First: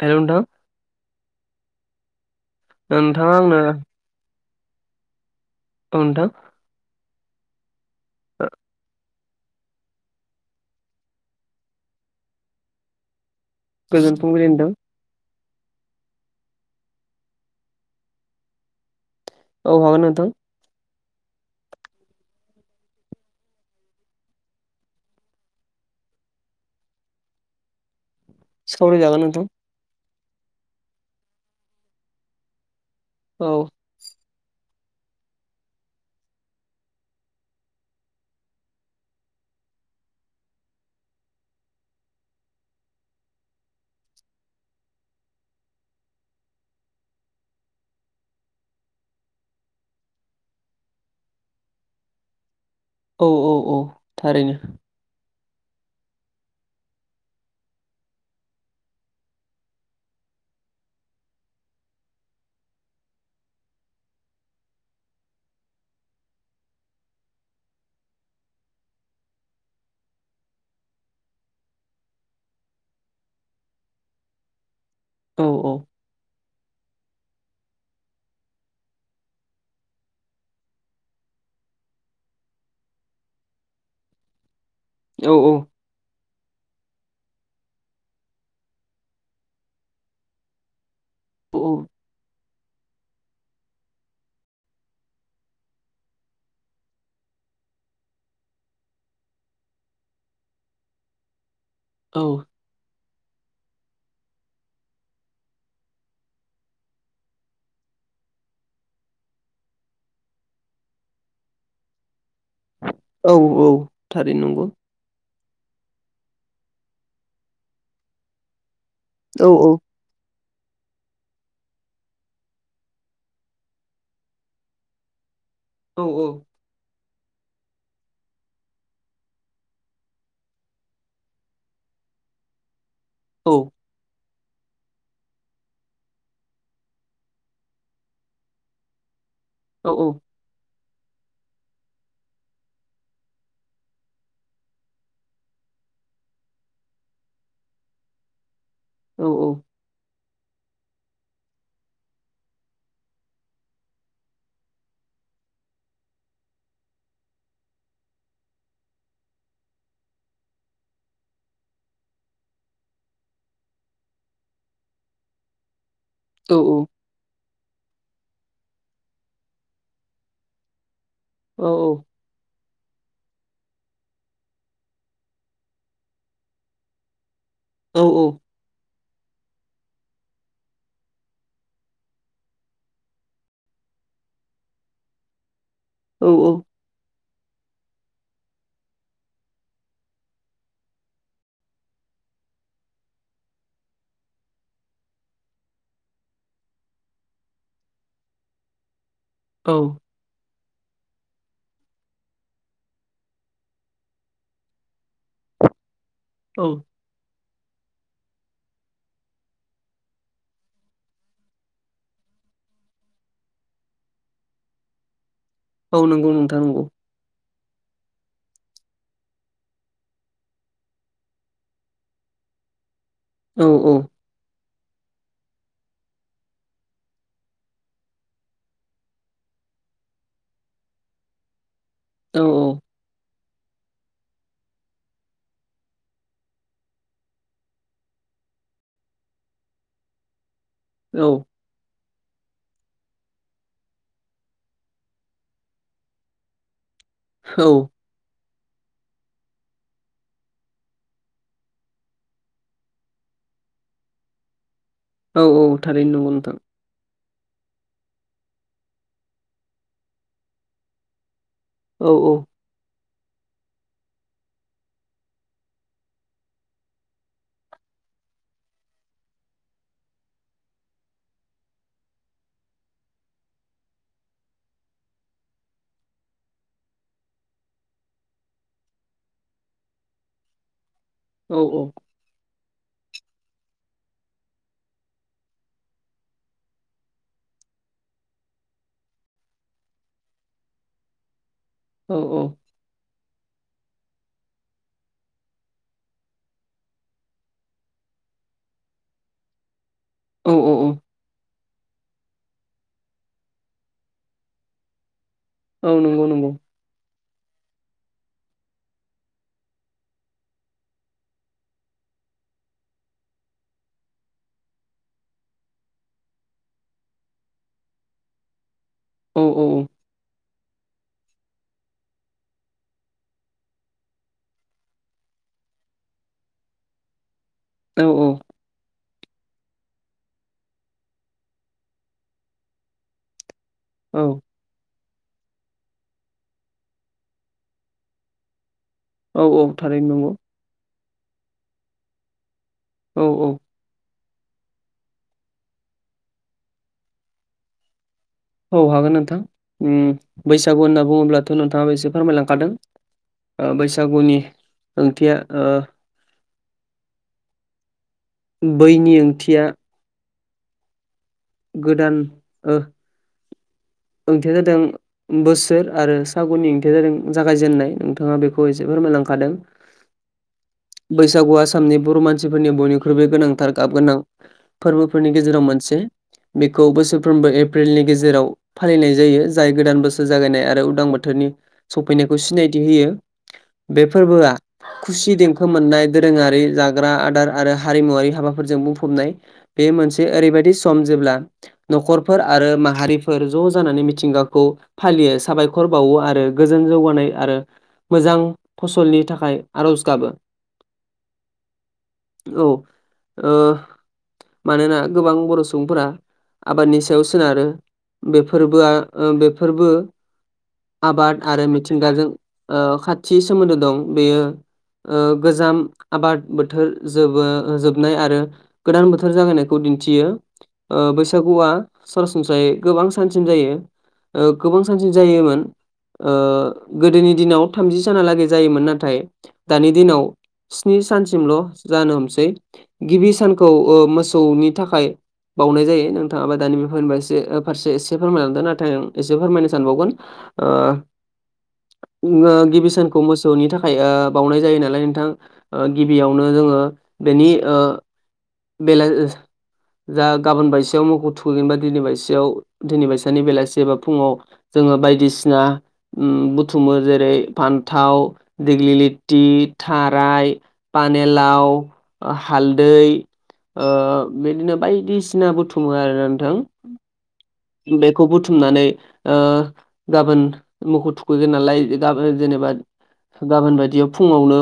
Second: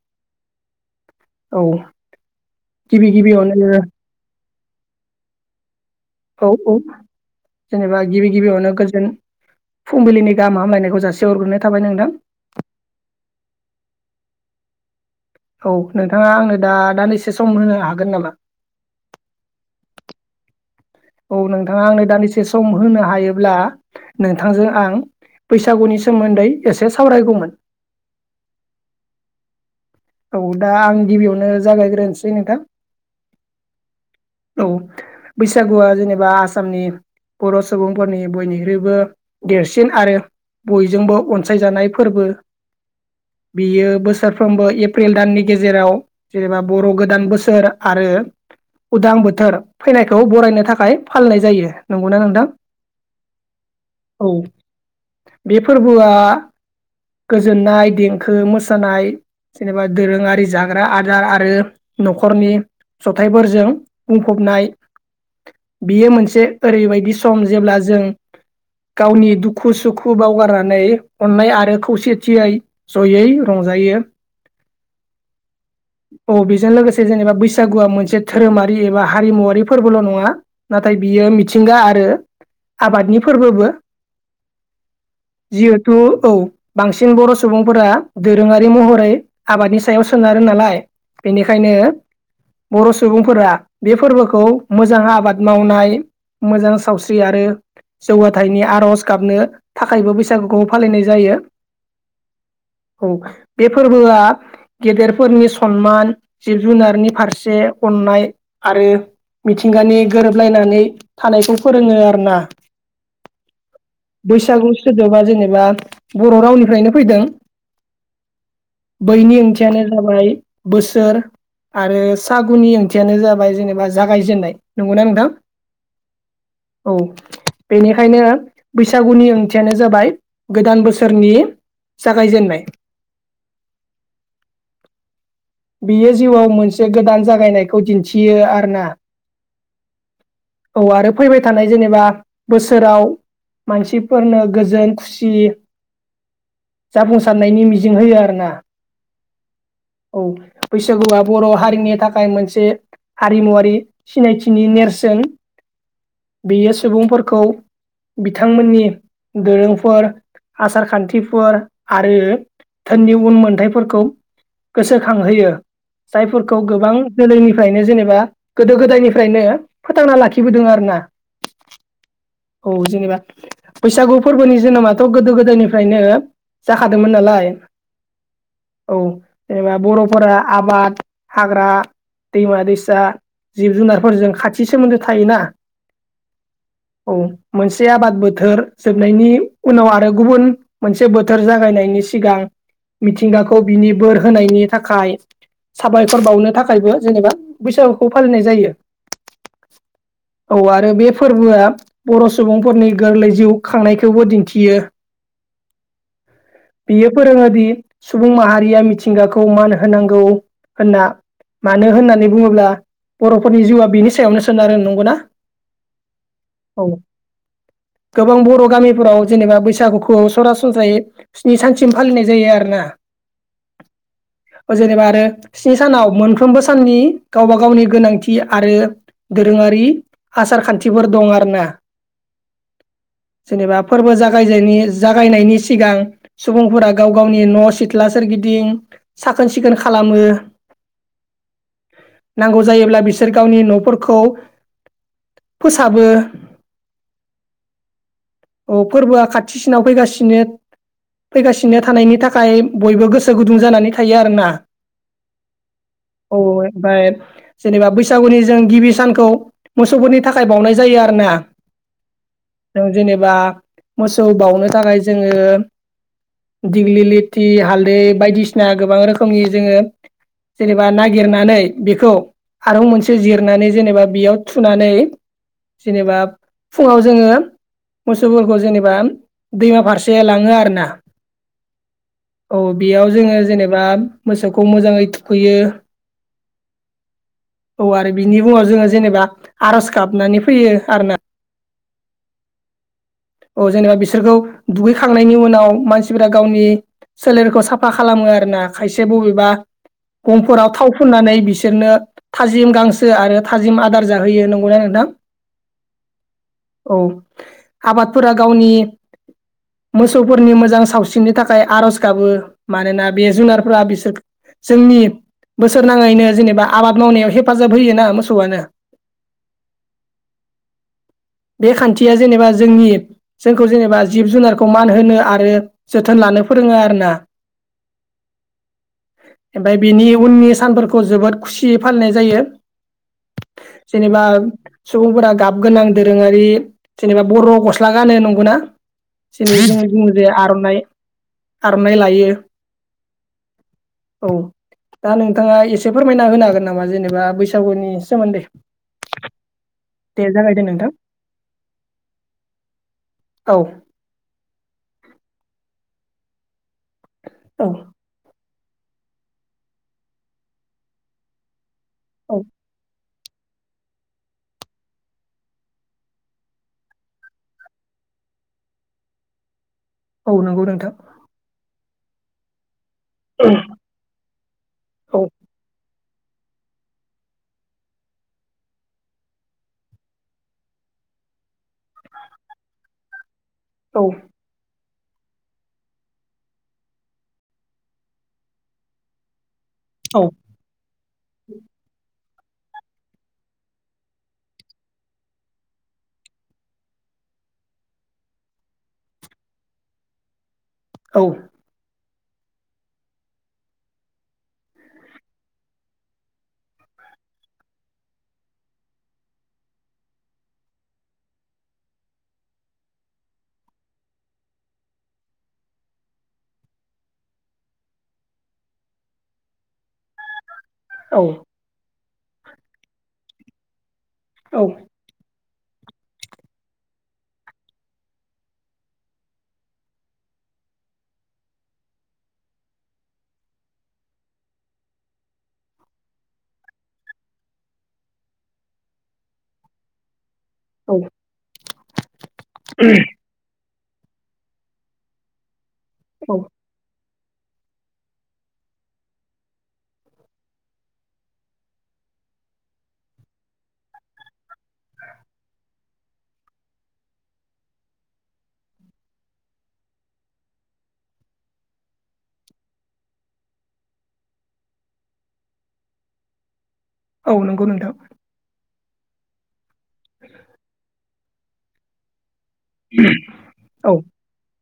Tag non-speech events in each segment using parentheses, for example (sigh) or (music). Hello नोंथां औ गिबि नोंथाङा आंनो औ गिबियावनो नोंथां औ - औ जेनेबा गिबि ओ गिबियावनो गोजोन फुंबिलिनि गाहाम हामलायनायखौ जासे हरग्रोनाय थाबाय नोंथां गोजोन फुंबिलि नोंथां होनदों औ नोंथांङा आंनो द दान्दिसे सम होनो हागोन नामा औ हागोन नोंथां औ नोंथांङा आंनो दानिदिसे सम होनो हायोब्ला नोंथांजों आं बैसागुनि सोमोन्दै एसे सावरायगौमोन सावरायनजागोन नोंथां औ दा आं गिबियावनो जागायग्रोनोसै नोंथां औ औ बैसागुआ जेनेबा आसामनि बर' सुबुंफोरनि बयनिख्रुइबो देरसिन आरो बयजोंबो अनसायजानाय फोरबो बियो बोसोरफ्रोमबो एप्रिल दाननि गेजेराव जेनेबा बर' गोदान बोसोर आरो उदां बोथोर फैनायखौ बरायनो थाखाय फालिनाय जायो नंगौना नोंथां औ - औ - औ थारैनो बे फोरबोआ गोजोननाय देंखो मोसानाय जेनेबा दोरोंङारि जाग्रा आदार आरो न'खरनि जथायफोरजों बुंफबनाय बियो मोनसे ओरैबायदि सम जेब्ला जों गावनि दुखु सुखु बावगारनानै अननाय आरो खौसेथियै जयै रं जायो औ - औ औ बेजों लोगोसे जेनेबा बैसागुआ मोनसे धोरोमारि एबा हारिमुवरारि फोरबोल' नंङा नाथाय बियो मिथिंगा आरो आबादनि फोरबोबो औ जिहेथु औ बांसिन बर' सुबुंफोरा दोरोंङारि महरै आबादनि सायाव सोनारो नालाय औ बेनिखायनो बर' सुबुंफोरा बे फोरबोखौ मोजां आबाद मावनाय मोजां सावस्रि आरो जौगाथायनि आर'ज गाबनो थाखायबो बैसागुखौ फालिनाय जायो । औ औ बे फोरबोआ गेदेरफोरनि सनमान जिब जुनारनि फारसे अननाय आरो मिथिंगानि गोरोबलायनानै थानायखौ फोरोंङो आरो ना औ औ थारैनो नंगौ बैसागु सोदोबा जेनेबा बर' रावनिफ्रायनो फैदों । बैनि औ औ ओंथियानो जाबाय बोसोर आरो सागुनि ओंथियानो जाबाय जेनेबा जागायजेननाय नंगौना नोंथां औ - औ औ बेनिखायनो बैसागुनि ओंथियानो जाबाय गोदान बोसोरनि जागायजेननाय औ (inaudible) बियो जिउआव मोनसे गोदान जागायनायखौ दिन्थियो आर ना औ - औ औ आरो फैबाय थानाय जेनेबा बोसोराव मानसिफोरनो गोजोन खुसि जाफुंसारनायनि मिजिं होयो आरो ना औ औ औ बैसागुआ बर' हारिनि थाखाय मोनसे हारिमुवारि सिनायथिनि नेरसोन बेयो सुबुंफोरखौ बिथांमोननि दोरोंफोर आसार खान्थिफोर आरो नि उन मोनथायफोरखौ गोसोखांहोयो जायफोरखौ गोबां जोलैनि निफ्रायनो जेनेबा गोदो गोदायनिफ्रायनो फोथांना लाखिबोदों आरो ना औ औ औ जेनेबा बैसागु फोरबोनि जोनोमाथ' गोदो गोदायनिफ्रायनो जाखादोंमोन नालाय औ औ औ जेनेबा बर'फोरा आबाद हाग्रा दैमा दैसा जिब जुनारफोरजों खाथि सोमोन्दो थायोना। औ औ औ मोनसे आबाद बोथोर जोबनायनि उनाव आरो गुबुन मोनसे बोथोर जागायनायनि सिगां मिथिंगाखौ बिनि बोर होनायनि थाखाय साबायखर बावनो थाखायबो जेनेबा बैसागुखौ फालिनाय जायो। औ औ आरो बे फोरबोआ बर' सुबुंफोरनि गोरलै जिउ खांनायखौबो दिन्थियो। औ बियो फोरोङोदि सुबुं माहारिया मिथिंगाखौ मान होनांगौ होनना। मानो होननानै बुङोब्ला बर'फोरनि जिउआ बिनि सायावनो सोनारो नंगौ ना? औ नंगौ नोंथाङा नंगौ। गोबां बर' गामिफोराव जेनेबा बैसागुखौ सरासनस्रायै स्नि सानसिम फालिनाय जायो आरोना औ औ ओ जेनेबा आरो स्नि सानाव मोनफ्रोमबो साननि गावबा गावनि गोनांथि आरो दोरोङारि आसार खान्थिफोर दं आरना औ औ जेनेबा फोरबो जागाय जागायनायनि सिगां सुबुंफोरा गाव गावनि न' सिथ्ला सोरगिदिं साखोन सिखोन खालामो। औ नांगौ जायोब्ला बिसोर गावनि न'फोरखौ फोसाबो औ अ फोरबोआ खाथिसिनाव फैगासिनो फैगासिनो थानायनि थाखाय बयबो गोसो गुदुं जानानै थायो आरोना औ औ थारैनो नंगौ औ नोंथां ओमफ्राय जेनेबा बैसागुनि जों गिबि सानखौ मोसौफोरनि थाखाय बावनाय जायो आरो ना औ औ जेनेबा मोसौ बाउनो थाखाय जोङो दिग्लिलिथि हालदै बायदिसिना गोबां रोखोमनि जोङो जेनेबा नागिरनानै बेखौ हारं मोनसे जिरनानै जेनेबा बेयाव थुनानै जेनेबा फुङाव जोङो मोसौफोरखौ जेनेबा दैमा फारसे लाङो आरोना। औ औ औ बेयाव जोङो जेनेबा मोसौखौ मोजाङै थुखैयो औ आरो बिनि मुङाव जोङो जेनेबा आर'ज गाबनानै फैयो आरना। औ औ औ जेनेबा बिसोरखौ दुगैखांनायनि उनाव मानसिफोरा गावनि सोलेरखौ साफा खालामो आरो ना खायसे बबेबा औ गंफोराव थाव औ फुननानै बिस सोरनो थाजिम गांसो आरो थाजिम आदार जाहोयो नंगौना नोंथां? औ नंगौ नंगौ औ आबादफोरा गावनि मोसौफोरनि मोजां सावस्रिरिनि थाखाय आर'ज गाबो मानोना बे जुनारफोरा बिसोर जोंनि बोसोर नाङैनो जेनेबा आबाद मावनायाव हेफाजाब होयोना मोसौआनो औ औ औ बे खान्थिया जेनेबा जोंनि जोंखौ जेनेबा जिब-जुनारखौ मान होनो आरो जोथोन लानो फोरोङो आरोना औ औ ओमफाय बिनि उननि सानफोरखौ जोबोद खुसियै फालिनाय जायो औ जेनेबा सुबुंफोरा गाब गोनां दोरोङारि जेनेबा बर' गस्ला गानो नंगौना औ जेरै औ जोङो थारैनो बुंङो जे नंगौ आर'नाइ आर'नाइ लायो । औ औ औ दा नोंथाङा एसे फोरमायना होनो हागोन नामा जेनेबा बैसागुनि सोमोन्दै औ हागोन नोंथां ओम दे जागायदो बैसागु नोंथां होनना बुङोब्लाथ' नोंथाङा फोरमायलांखादों औ बैसागुनि ओंथिया ओ औ बैनि ओंथिया गोदान औ ओ ओंथिया जादों बोसोर आरो सागुननि ओंथिया जादों जागायजेननाय नोंथाङा बेखौ एसेबा मोनलांखादों औ नंगौ नोंथां आसामनि बर' मानसिफोरनि बयनिख्रुइबो गोनांथार गाब गोनां औ फोरबोफोरनि गेजेराव मोनसे बेखौ बोसोरफ्रोमबो एप्रिलनि गेजेराव फालिनाय जायो जाय गोदान बोसोर जागायनाय आरो उदां बोथोरनि सफैनायखौ सिनायथि होयो औ बे फोरबोआ खुसि देंखो मोननाय दोरोङारि जाग्रा आदार आरो हारिमुवरारि हाबाफोरजों बुंफबनाय बे औ मोनसे ओरैबायादि सम जेब्ला न'खरफोर आरो माहारि फोर ज' जानानै मिथिंगाखौ फालियो साबायख'र बावो आरो गोजोन जौगानाय आरो मोजां फसलनि थाखाय आर'ज गाबो । औ औ ओ मानोना गोबां बर' सुबुंफोरा आबादनि सायाव सोनारो बे फोरबोआ बेफोरबो आबाद आरो मिथिंगाजों ओ खाथि सोमोन्दो दं बेयो ओ गोजाम आबाद बोथोर जोबो जोबनाय आरो गोदान बोथोर जागायनायखौ दिन थियो ओ बैसागुआ ससनस्रायै गोबां सानसिम जायो ओ औ गोबां सानसि जायोमोन ओ गोदोनि दिनाव थामजि सानालागै जायोमोन नाथाय दानि दिनाव स्नि सानसिमल' जानो हमसै गिबि सानखौ ओ मोसौनि थाखाय बावनाय जायो नोंथाङाबा दानि बेफोरनि फारसे फारसे एसे फोरमायलांदों नाथाय आं एसे फोरमायनो सानबावगोन ओ औ ओ गिबि सानखौ मोसौनि थाखाय खाय ओ बावनाय जायो नालाय नोंथां औ गिबियावनो जोङो बेनि ओ बेला जा गाबोन बायसेयाव मख' थुखैगोनबा दिनै बायसेयाव दिनै बायसानि बेलासिबा फुङाव जोङो बायदिसिना ओम बुथुमो जेरै फानथाव दिगलिलिटि थाराइ पानेलाव ओ हा हालदै ओ बिदिनो बायदिसिना बुथुमो आरो नोंथां औ नंगौ नोंथां बेखौ बुथुमनानै गाबोन मोखौ थुखैगोन नालाय गाबोन जेनेबा गाबोन औ बायदियाव फुङावनो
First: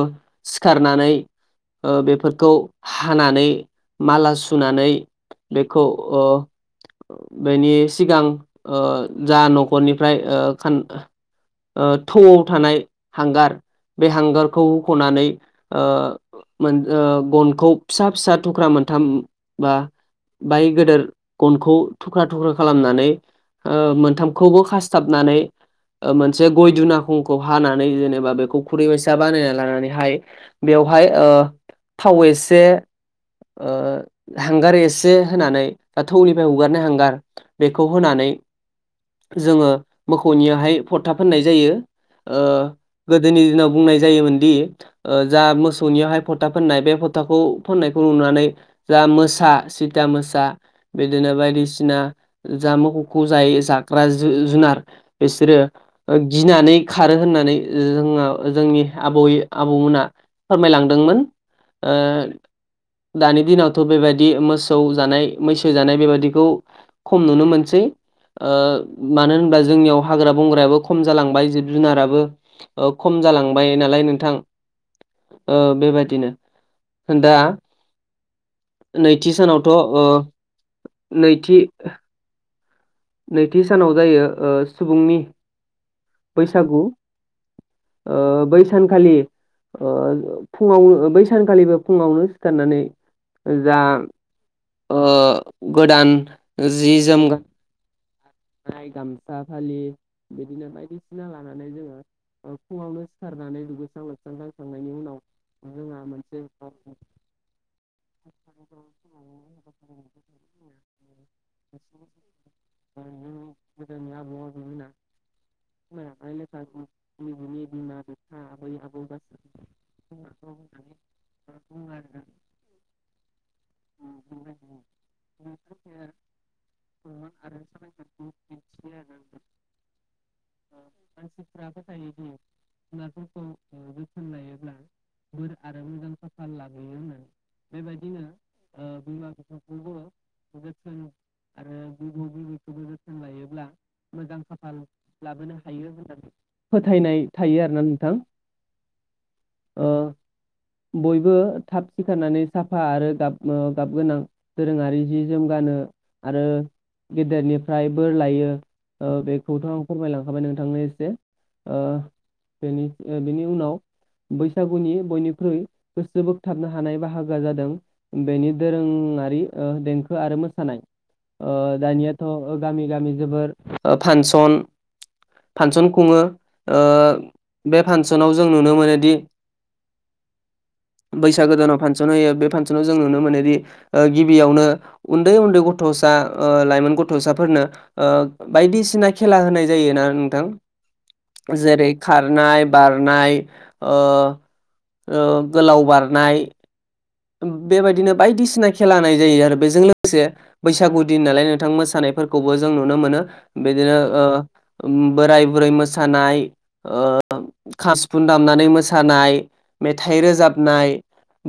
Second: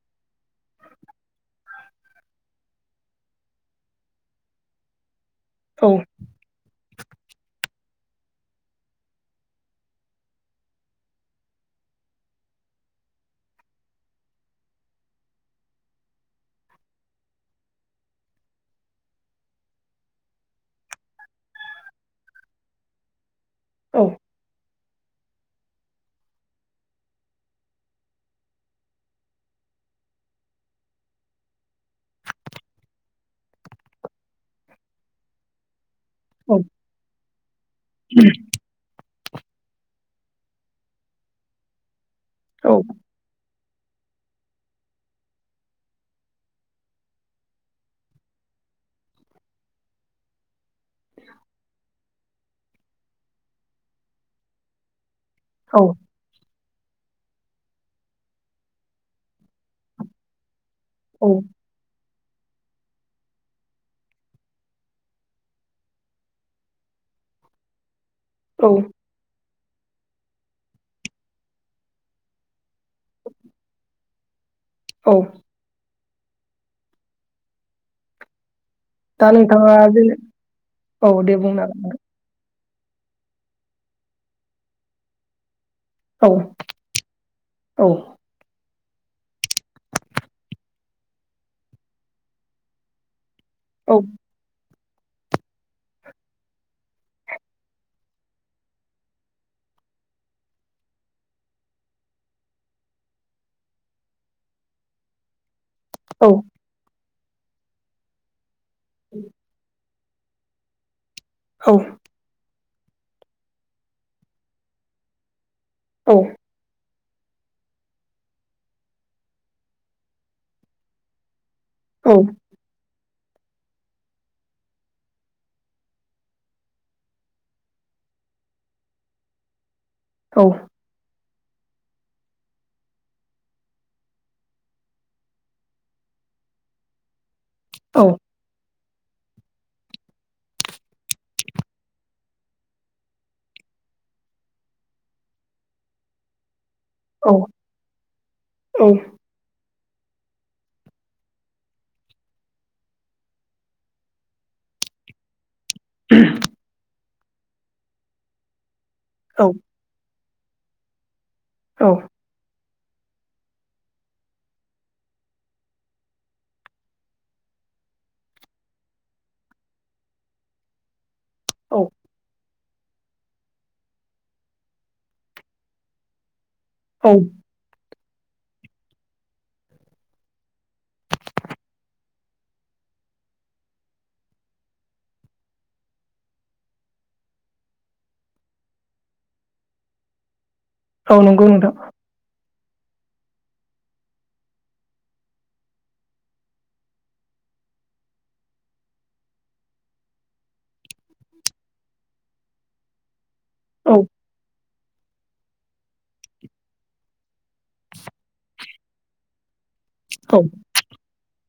सिखारनानै ओ बेफोरखौ हानानै माला सुनानै बेखौ औ ओ बेनि सिगां ओ जा ओ न'खरनिफ्रायान आ थौआव थानाय हांगार बे हांगारखौ होख'नानै ओ मोन गनखौ फिसा फिसा थुख्रा मोनथाम बा बाय गेदेर गनखौ थुख्रा थुख्रा खालामनानै ओ औ मोनथामखौबो खा थाबनानै मोनसे गय दुनाखंखौ हानानै जेनेबा बेखौ खुरै बायसा बानायना लानानै हाय बेयाव बेवहाय ओ थाव एसे ओ हांगार एसे होनानै दा थौनिफ्राय औ हगारनाय हांगार बेखौ होनानै जोङो मोखौनियावाहाय फ'था फोननाय जायो गोदोनि दिनाव बुंनाय जायोमोनदि जा मोसौनियावहाय फ'था फोननाय बे फ'थाखौ फाननायखौ नुनानै जा मोसा सिता मोसा बिदिनो बायदिसिना जा मोसौखौ जाय जाग्रा जुनार बिसोरो औ ओ गिनानै खारो होननानै जोंहा जोंनि आबै आबौमोना फोरमायलांदोंमोन ओ दानि दिनावथ' बेबायदि मोसौ जानाय मैसो जानाय बेबायाददिखौ खम नुनो मोनसै आ औ मानो होनबा जोंनियाव हाग्रा बंग्रायाबो खम जालांबाय जिब जुनाराबो ओ खम जालांबाय नालाय नोंथां औ बेबायदिनो होन दा दा नैथि सानावथ' नोंथाङा ओ जेन औ दे नैथि बुंनो हागोन नोंथां। नैथि सानाव जायो ओ सुबुंनि बैसागु औ ओ बै सानखालि फुङावनो बै सानखालिबो फुङावनो सिखारनानै औ जाओ गोदान जि जोम गा नाय गामसा फालि बिदिनो बायदिसिना लानानै जोङो फुङावनो सिखारनानै दुगैस्रां लोबस्रां खांनायनि उनाव औ आ औ औ (unintelligible) गोदोनि आबै औ आबौमोनहा (unintelligible) निजेनि बिमा बिफा, आबै आबौ गासैखौबो (unintelligible) औ (unintelligible) बुहुद आरो साबायखर बावो बिदिनोसै आरो नोंथां औ मानसि फोथायोदि जुनारफोरखौ जोथोन लायोब्ला बोर आरो मोजां खाफाल लाबोयो होननानै बेबायदिनो आ बिमा बिफाखौबो जोथोन आरो बिबौ बिबैखौबो जोथोन लायोब्ला मोजां खाफाल लाबोनो हायो होननानै फोथायनाय थायो आरोना नोंथां ओ (inaudible) बयबो थाब सिखारनानै साफा आरो गाब गाब गोनां दोरोङारि जि जोम गानो आरो गेदेरनिफ्राय बोर लायो ओ बेखौथ' आं फोरमायलांखा बाय नों थांनाय एसे ओ बेनि उनाव बैसागुनि बयनिख्रुइ गोसो बोगथाबनो हानाय बाहागो जादों बेनि दोरों देंखो आरो मोसानाय औ दानियाथ' गामि गामि जोबोर फांसन फांसन खुङो औ बे फांसनाव जों नुनो मोनोदि (inaudible) बैसागोदानाव फांसन होयो बे फांसनाव जों नुनो मोनोदि गिबियावनो उन्दै उन्दै गथ' गथ'सा लाइमोन गथ'साफोरनो बायदिसिना खेला होनाय जायोना नोंथां औ नंगौ नोंथां जेरै खारनाय बारनाय गोलाव बारनाय बेबायदिनो बायदिसिना खेला होननाय जायो आरो बेजों लोगोसे बैसागु दिन नालाय नोंथां मोसानाय बो जों नुनो मोनो औ बिदिनो बोराय बुरै मोसानाय खाम सिफुं दामनानै मोसानाय मेथाइ औ रोजाबनाय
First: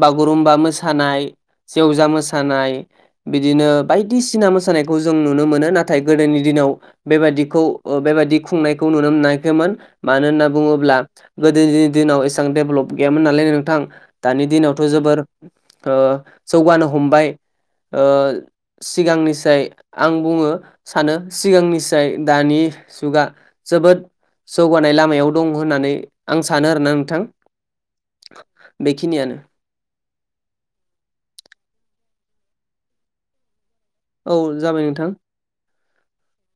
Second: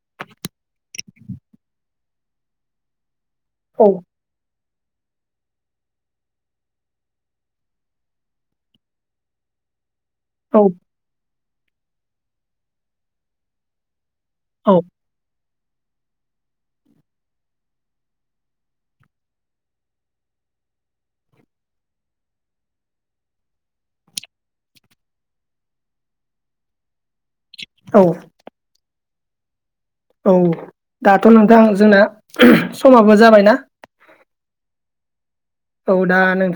बाव मोसानाय जेवजा मोसानाय बिदिनो बायदिसिना मोसानाय खौ जों नुनो मोनो नाथाय गोदोनि दिनाव बेबादिखौ बेबायादि खुंनायखौ नुनो मोनाखैमोन मानो होनना बुङोब्ला गोदोनि दिनाव एसेबां डेभेलप गैयामोन नालाय नोंथां दानि दिन औ जोबोर जौगानो हमबाय सिगांनिसाय आं बुङो सानो सिगांनिसाय दानि जुगा जोबोद जौगानाय लामायाव दं होननानै आं सानो आरोना नोंथां औ बेखिनियानो औ दाथ' नोंथां जोंना समाबो जाबायना औ जाबाय नोंथां औ दा नोंथां